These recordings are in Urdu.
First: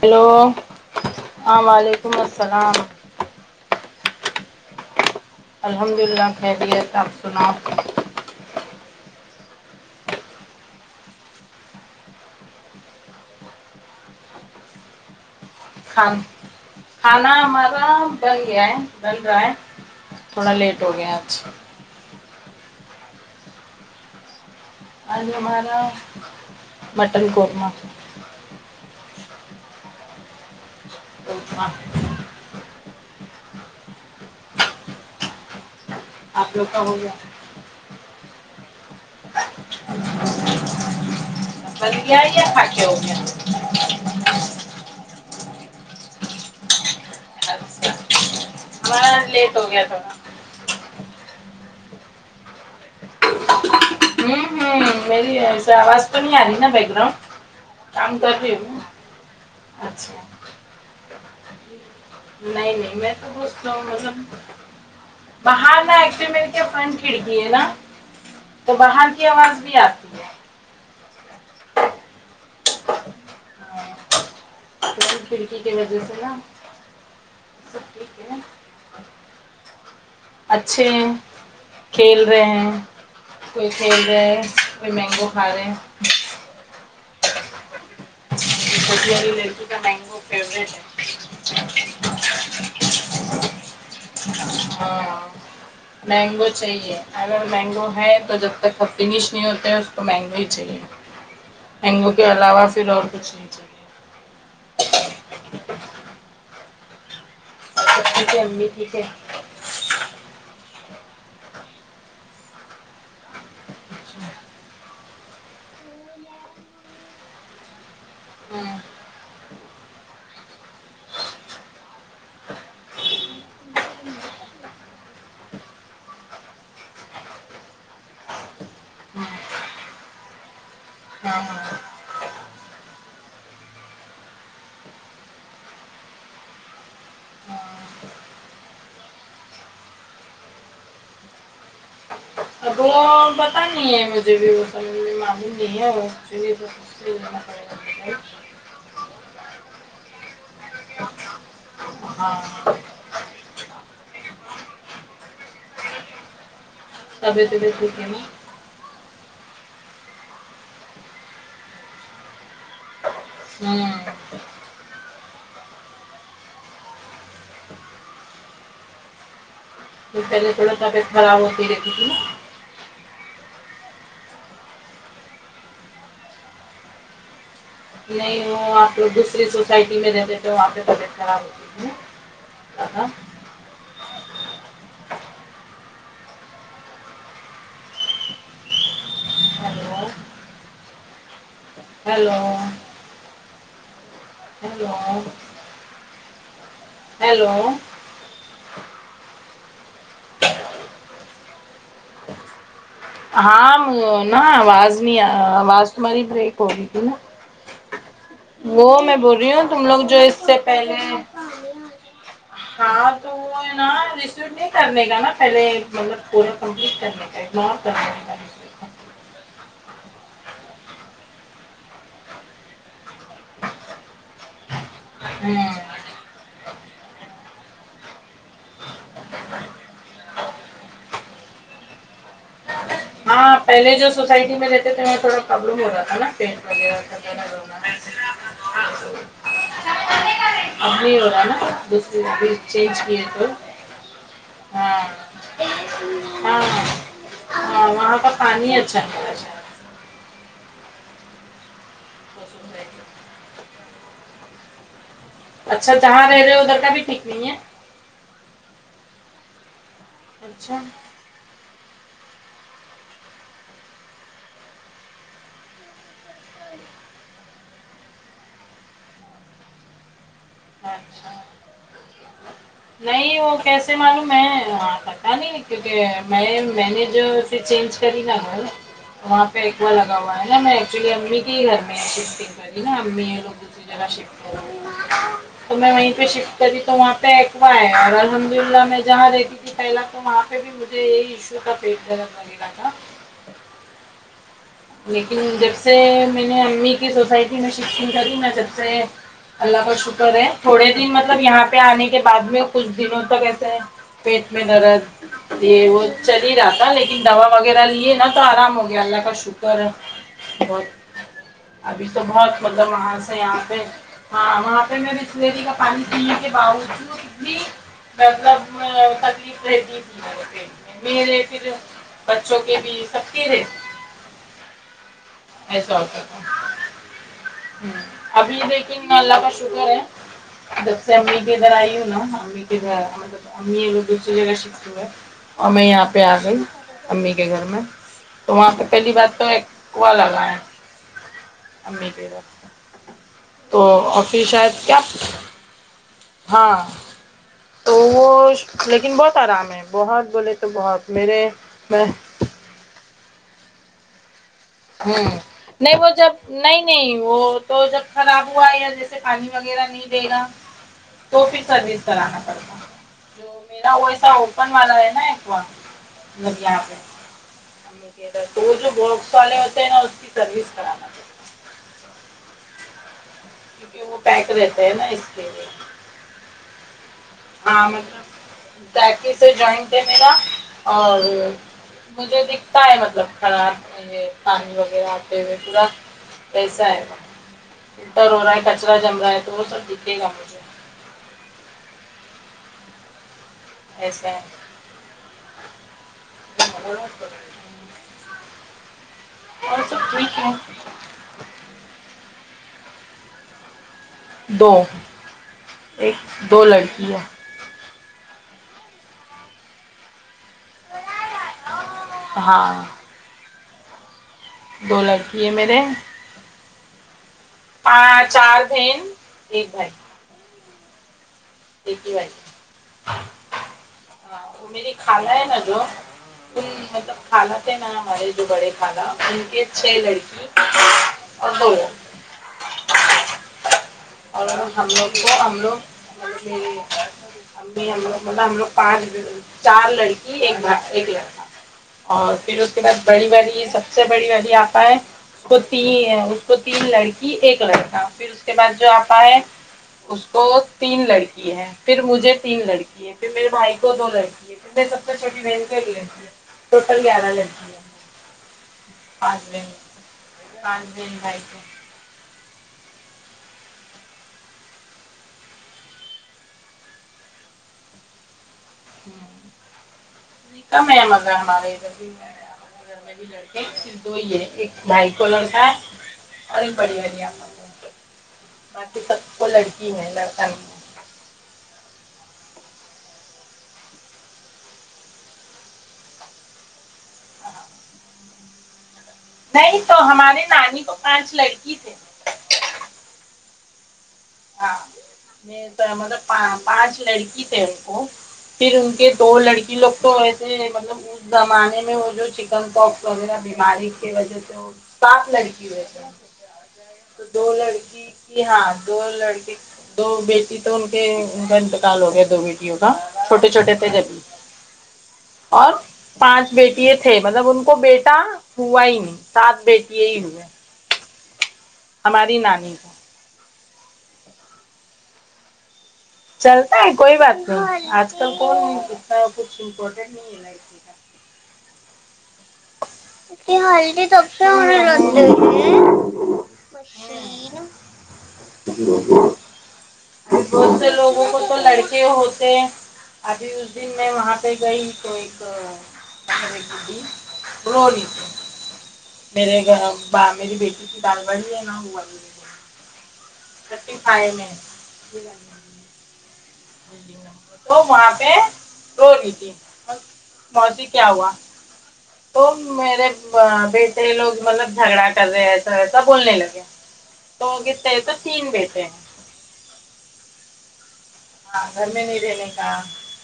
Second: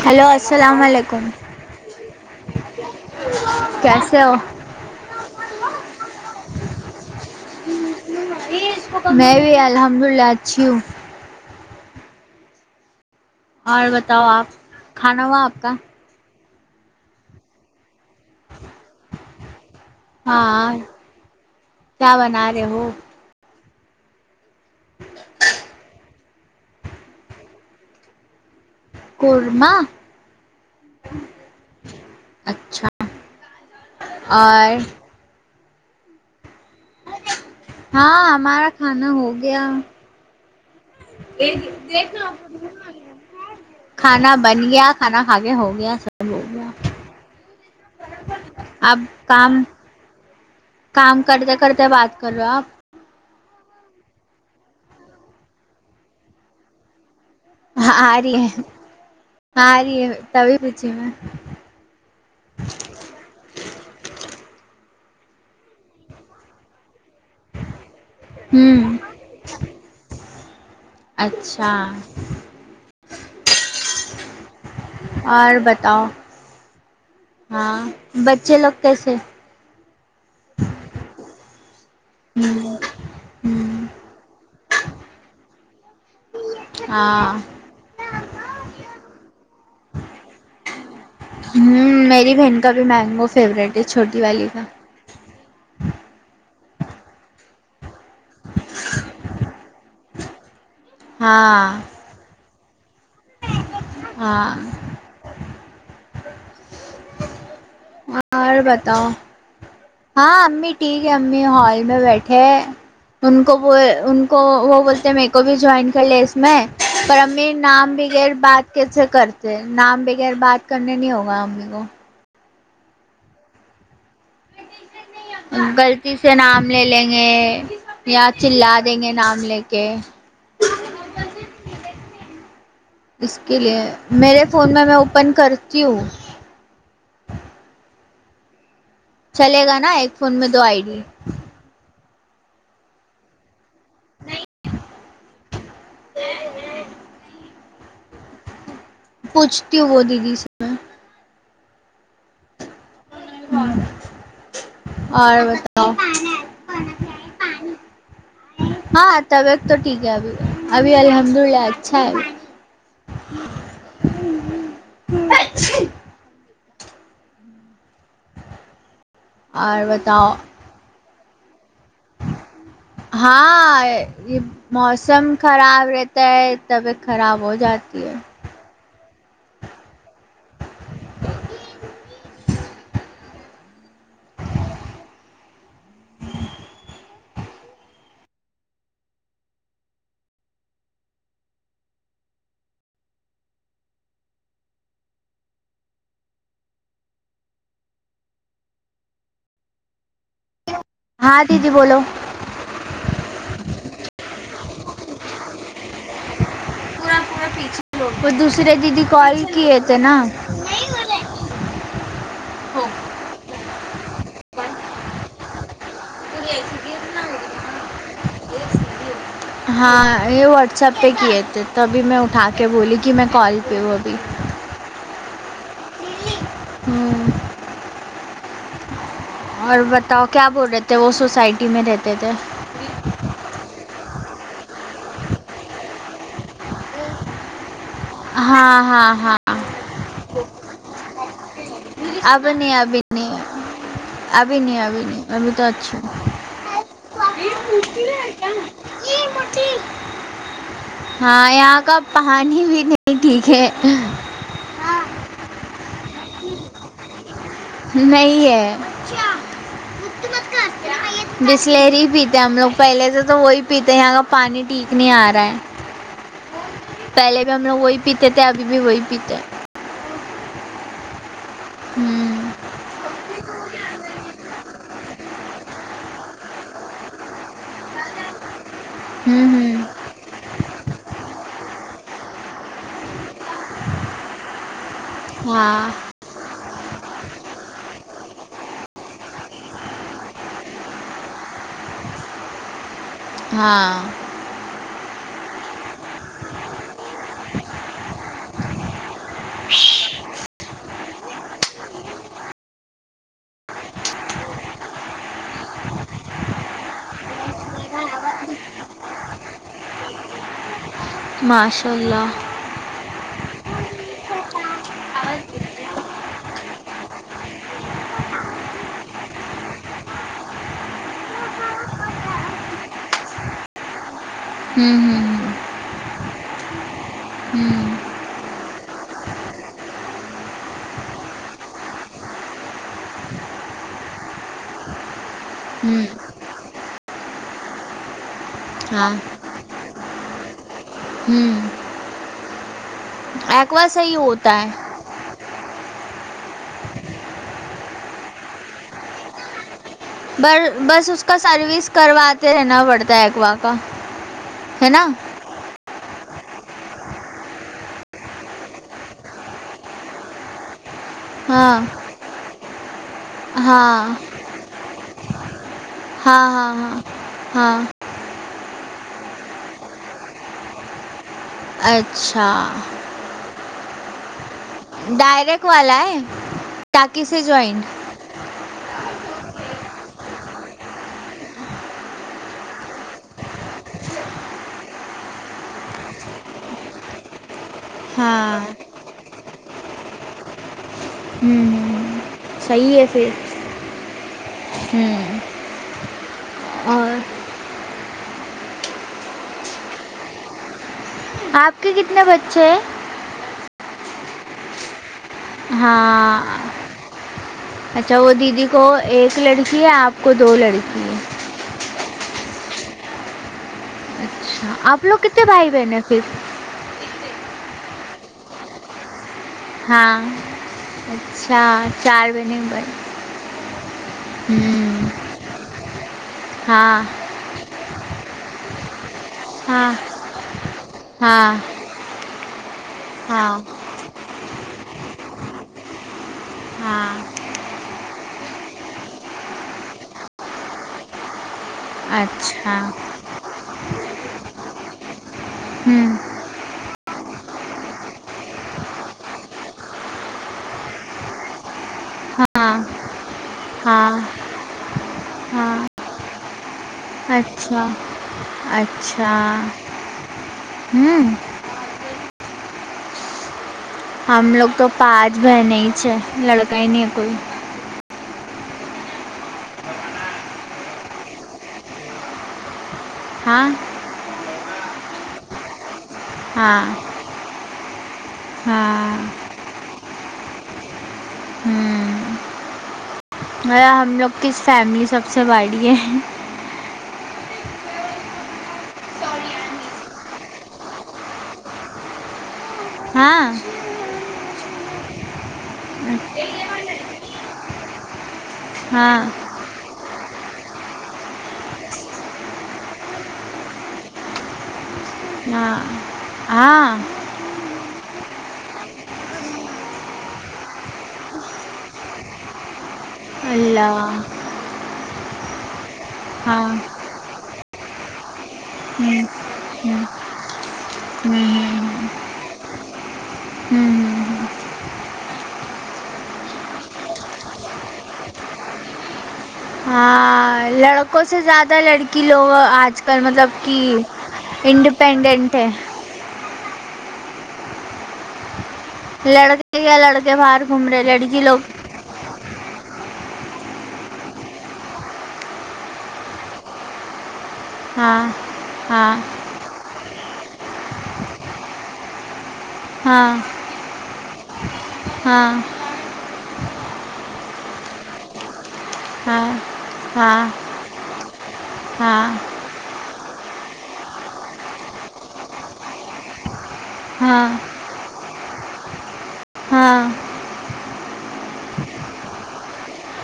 ہلو ہیلو السلام علیکم ہاں وعلیکم السلام کیسے ہو الحمد للہ خریت آپ سناو میں بھی الحمد اللہ اچھی ہوں اور بتاؤ آپ کھانا ہوا آپ کا کھان کھانا ہمارا بن گیا ہے ڈل رہا ہے تھوڑا ہاں لیٹ ہو گیا آج سے کیا بنا رہے ہو آج ہمارا مٹن قورمہ قورما [unintelligible] اچھا اور آپ لوگ کا ہوگیا ہاں ہمارا کھانا ہو گیا دیکھی بن گیا دیکھنا یا کھا کے ہو گیا کھانا بن گیا کھانا کھا کے ہو گیا سب اچھا آپ ہمارا لیٹ کام ہو گیا تھوڑا کام کرتے کرتے بات کر رہے آپ ہوں ہوں میری آواز تو نہیں آ رہی نا بیک گراؤنڈ آ کام کر رہی ہے ہو آ رہی اچھا ہے تبھی پوچھی میں نہیں نہیں میں تو بس مطلب باہر نا ایکسیمزیم بن کیجیے نا تو ہوں باہر کی آواز بھی آتی ہے اچھا ہاں اور بتاؤ ہاں سب ٹھیک ہے بچے لوگ کیسے اچھے ہیں کھیل رہے ہوں، ہیں کوئی کھھیل رہائے ہے کوئی مینگو کھا رہے ہیں ہاں چھوٹی والی لڑکی کا مینگو فیوریٹ ہے ہوں میری بہن کا بھی مینگو فیوریٹ ہے چھوٹی والی کا ہاں مینگو چاہیے اگر مینگو ہے تو جب تک فنش نہیں ہوتے ہیں اس کو مینگو ہی چاہیے ہاں کے علاوہ پھر اور کچھ نہیں ہاں [unintelligible] اور ٹھیک ہے بتاؤ ہاں امی ٹھیک ہے امی ہال میں بیٹھے ہے ان کو وہ ان کو وہ بولتے میرے کو بھی جوائن کر لے اس میں پر امی نام بھی بغیر ہاں بات کیسے کرتے نام بغیر بات کرنے نہیں ہوگا امی کو غلطی سے نام لے لیں گے یا چلا دیں گے ہاں نام لے کے ہاں ہاں اس کے لیے میرے فون میں میں اوپن کرتی ہوں چلے گا نا ایک فون میں دو آئی ڈی ا وہ پتا نہیں ہے مجھے بھی وہ سمجھ میں معلوم نہیں ہے [unintelligible] پوچھتی ہوں وہ دیدی سے ہاں اور بتاؤ [unintelligible] ہاں طبیعت تو ٹھیک ہے ابھی ابھی الحمد اللہ اچھا ہے [inaudible] [unintelligible] [unintelligible] اور بت پہلے تھوڑا طبیعت خراب ہوتی دیکھی تھی ہاں یہ موسم خراب رہتا ہے طبیعت خراب ہو جاتا نہیں وہ آپ لوگ دوسری سوسائٹی میں رہتے تھے وہاں پہ طبیعت خراب ہوتی [unintelligible] ہیلو ہیلو ہلو ہیلو ہاں دیدی بولو ہاں نا آواز نہیں آواز تمہاری بریک ہوگی تھی نا وہ دوسرے وہ دیدی میں بول کال رہی ہوں کیے تم تھے لوگ نا جو اس سے پہلے ہاں تو وہ ہے نا ریسیو نہیں کرنے کا نا پہلے مطلب پورا کمپلیٹ کرنے کا اگن [unintelligible] ہاں یہ واٹسپ پہ کیے تھے تو ابھی میں اٹھا کے بولی کہ میں کال پہ ہوں ابھی ہوں ہوں اور بتاؤ کیا بول رہے تھے وہ سوسائٹی میں رہتے تھے ہاں پہلے جو سوسائٹی میں رہتے تھے تھوڑا پرابلم ہو رہا تھا نا پیٹ وغیرہ کا [unintelligible] ہاں ہاں ہاں اب نہیں ابھی نہیں [unintelligible] ابھی نہیں ہاں ابھی نہیں ابھی تو اچھا ہاں ہاں وہاں کا پانی اچھا نہیں ہے شاید [unintelligible] ہاں یہاں کا پانی بھی نہیں ٹھیک ہے اچھا جہاں رہے ہو ادھر کا بھی ٹھیک نہیں ہے نہیں ہے اچھا بسلری ہی پیتے ہیں ہم لوگ پہلے سے تو وہی پیتے ہیں یہاں کا پانی ٹھیک نہیں آ رہا ہے ج پہلے بھی ہم لوگ وہی پیتے تھے ابھی بھی وہی پیتے اچھا ہوں ہاں نہیں وہ کیسے معلوم میں آتا تھا نہیں کیونکہ میں میں نے جو چینج کر ہی نہا تو وہاں ہوں پہ ایک بار ہوں گا ہے میںچولی امی کی گھر میں شفٹگ کریا ا ہممی لوگ دوسری جگہ شف تو میں ہاں وہیں پہ شفٹ کری تو وہاں پہ اخوا ہے اور الحمد للہ میں جہاں رہتی پہلا تو وہاں پہ بھی مجھے یہی ایشو کا پیٹ درد لگے گا تھا ہاں لیکن جب سے میں نے امی کی سوسائٹی میں شفٹنگ کری نا جب سے اللہ کا شکر ہے تھوڑے دن مطلب یہاں پہ آنے کے بعد میں کچھ دنوں تک ایسے ہے پیٹ میں درد یہ وہ چل ہی رہا تھا لیکن دوا وغیرہ لیے نا تو آرام ہو گیا اللہ کا شکر ہے بہت ماشاء ابھی تو اللہ بہت مطلب وہاں سے یہاں پہ ہاں وہاں پہ میں بسلیری کا پانی پینے کے باوجود بھی مطلب میں تکلیف رہتی میرے پھر بچوں کے بھی سب کے ہے ہمم ہمم ایسا ہوتا ہوں تھا ابھی لیکن اللہ کا شکر ہے جب سے امی کےگھر آئیوں نا امی گھر مطلب امی یہ دوسری جگہ شفٹ ہوگئیں ہے اور میں ہوں یہاں ہوں پہ آ گئی امی کے گھر میں تو وہاں پہ ہاں پہلی بات تو ایک کنواں لگا ہے ہوں امی کے تو ایکوا صحیح اور پھر ہوتا ہے شاید کیا ہاں تو وہ لیکن بہت آرام ہے بہت بولے بر تو بس بہت اس کا میرے سروس میں کرواتے رہنا پڑتا ہے اکوا کا ہے نا ہوں نہیں وہ جب نہیں نہیں وہ تو جب خراب ہوا یا جیسے پانی وغیرہ نہیں دے گا تو پھر ہاں سروس کرانا پڑتا جو میرا وہ ہاں ایسا اوپن والا ہے نا اکوا ہاں ہاں یہاں پہ ہاں ہاں کہ رہ تو وہ جو باکس والے ہوتے ہیں نا اس کی سروس خراب اچھا کیونکہ وہ پیک رہ ڈائریکٹ والا ہے تاکی سے جو ہے ہاں مطلب ٹینکی سے جائنٹ ہے میرا اور مجھے دکھتا ہے مطلب خراب یہ پانی وغیرہ آتے ہوئے پورا کیسا ہے گا انٹر ہو رہا ہاں ہے کچرا جم رہا ہے تو وہ سب دکھے گا مجھ ہوں صحیح ہے پھر ایسا ہوں اور اور سب ٹھیک ہے آپ کے کتنے بچے ہیں دو ایک ہاں دو لڑکی ہے اچھا وہ دیدی کو ایک لڑکی ہے آپ کو دو لڑکی ہے ہاں اچھا دو آپ لوگ لڑکی کتنے ہے بھائی میرے بہن ہیں پھر پانچ چار تھے ایک بھائی اچھا ایک ہی بھائی چار بہنیں ایک بھائی ہاں وہ میری ہوں کھالا ہے نا جو ہاں کھالا تھے ن ہمارے دوبڑے کھالا ان کے ہاں چھ لڑکی ہاں اور وہ ہاں اور ہم لوگ کو ہم لوگ ہاں ہم بھی ہم لوگ مطلب ہم لوگ [unintelligible] پانچ چار لڑکی ایک با ایک لڑکا اور پھر اس اچھا کے بعد بڑی والی سب سے بڑی والی آپا ہے اس ہوں تین اس کو تین لڑکی ایک لڑکا پھر اس کے بعد جو آپ ہے اس کو تین لڑکی ہیں پھر مجھے تین ہاں لڑکی ہے پھر میرے بھائی کو دو ہاں لڑکی ہے پھر میری سب سے چھوٹی بہن بھی ہاں ایک لڑکی ہے ٹوٹل گیارہ لڑکی اچھا اچھا پانچ بہن ہوں بھائی ہم لوگ تو پانچ بہنیں ہی چہی ہے لڑکا ہی نہیں ہے کوئی [unintelligible] ہاں لڑک دو ہی ایک بھائی کو لڑکا ہے اور ہاں بڑی آپا کو باقی ہاں سب کو لڑکی ہے لڑکی ہے لڑکا نہی ہا ہم لوگ کس فیملی سب سے بڑی ہے نہیں تو ہمارے نانی کو پانچ لڑکی تھے ہاں ہاں یے تو مطلب پا نچ پانچ لڑکی تھے ان کو پھر ان کے ہاں دو لڑکی لوگ تو ایسے مطلب اس زمانے میں وہ جو چکن پپ وغیرہ بیماری کی وجہ سے سات لڑکی ہاں ہوے تھے ہاں تو دو لڑکی کی ہاں دو لڑکے دو بیٹی تو ان کے اں کا انتکال ہو گیا دو بیٹیوں کا چھوٹے چھوٹے تھے جب ہی اللہ اور پانچ ہاں ہوں بیٹیے تھے مطلب ان کو بیٹا ہوا ہی نہیں ہوں سات ہوں بیٹی ہی ہوئے ہوں ہ ہماری نانی کو ہوں چلتا ہے کوئی بات نہیں آج کل کون اںتا کچھ امپٹینٹ نہیں ہے لائف کا ہالڑکوں سے زیادہ لڑکی کہ لوگ آج کل مطلب یہ کہ ہلدی تب سے ہونے انڈیپینڈنٹ ہیں ام لڑکے کیا لڑکے باہر بہت گھوم سے رہے لوگوں کو لڑکی تو لوگ لڑکے کےہوتے ابھی اس دن میں وہاں پہ گئی تو ایک [unintelligible] ت رولی ہاں ہاں سے میرے گھر باہ میری بیٹی کی دال بڑی ہے نہ ہوا مے [unintelligible] ہاں تھرٹی فائی میں ہاں نمبر تو وہاں پہ رو ری ہاں تھی ہاں موسیی کیا ہوا ہاں تو میرے ب بیٹے لوگ مطلب جھگڑا کر رہے ہیں ایسا وسا بولنے لگی ہاں تو کتے ہے تو تین بیٹے ہے ہاں گھر میں نہی رہنے کا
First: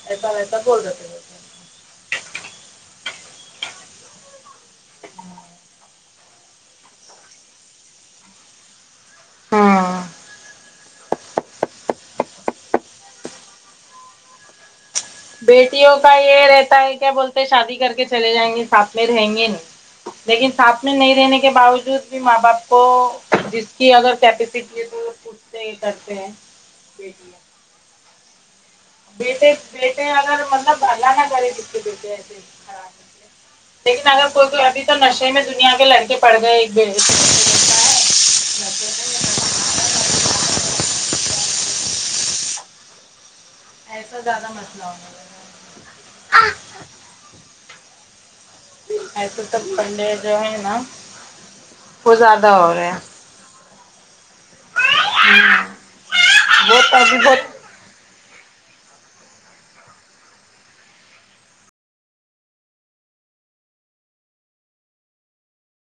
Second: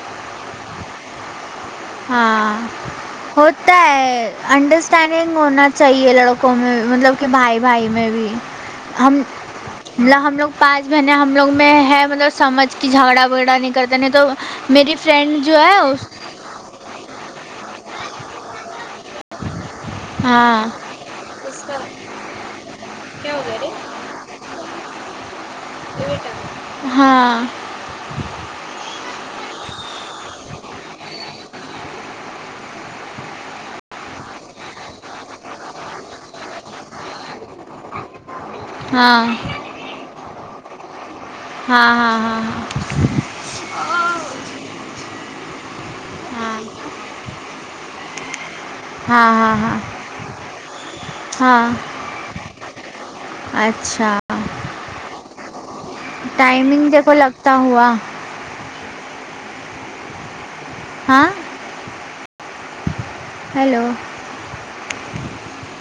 ایسا ویسا بولر ہے تھے مے کو ہاں ہوتا ہے انڈرسٹینڈنگ ہونا چاہیے لڑکوں میں مطلب کہ بھائی بھائی میں بھی ہم ہاں ہم لوگ پانچ بہنیں ہم لوگ میں ہے مطلب سمجھ کی جھاگڑا وگڑا نہیں کرتے نہیں تو میری فرینڈ جو ہے بیٹیوں اس کا یہ رہتا ہے کیا بولتے شادی کر کے چلے جائیں گے ساتھ میں رہیں گے نہیں لیکن ساس ہاں نہیں رہنے کے باوجود بھی ماں باپ کو جس کی اگر کیپیسٹی ہے تو صاہی کرتے ہیں ہاں بیٹیاں بیٹے بیٹے اگر مطلب اللہ نہ کرے جس کے بیٹے ایسے خراب نکلے لیکن اگر کوئی کوئی ابھی تو نشے میں دنیا کے لڑکے پڑ گئے ایک ہے ہاں ہاں ہاں ہاں ہاں ایسا زیادہ مسئلہ ہونے لگا ہاں ہے ای توے ہاں تو ہاں پنڈے جو ہے نا ہاں وہ زیادہ ہو رہا ہے اچھا ہاں ٹائمنگ دیکھو لپٹا ہوا ہاں ہیلو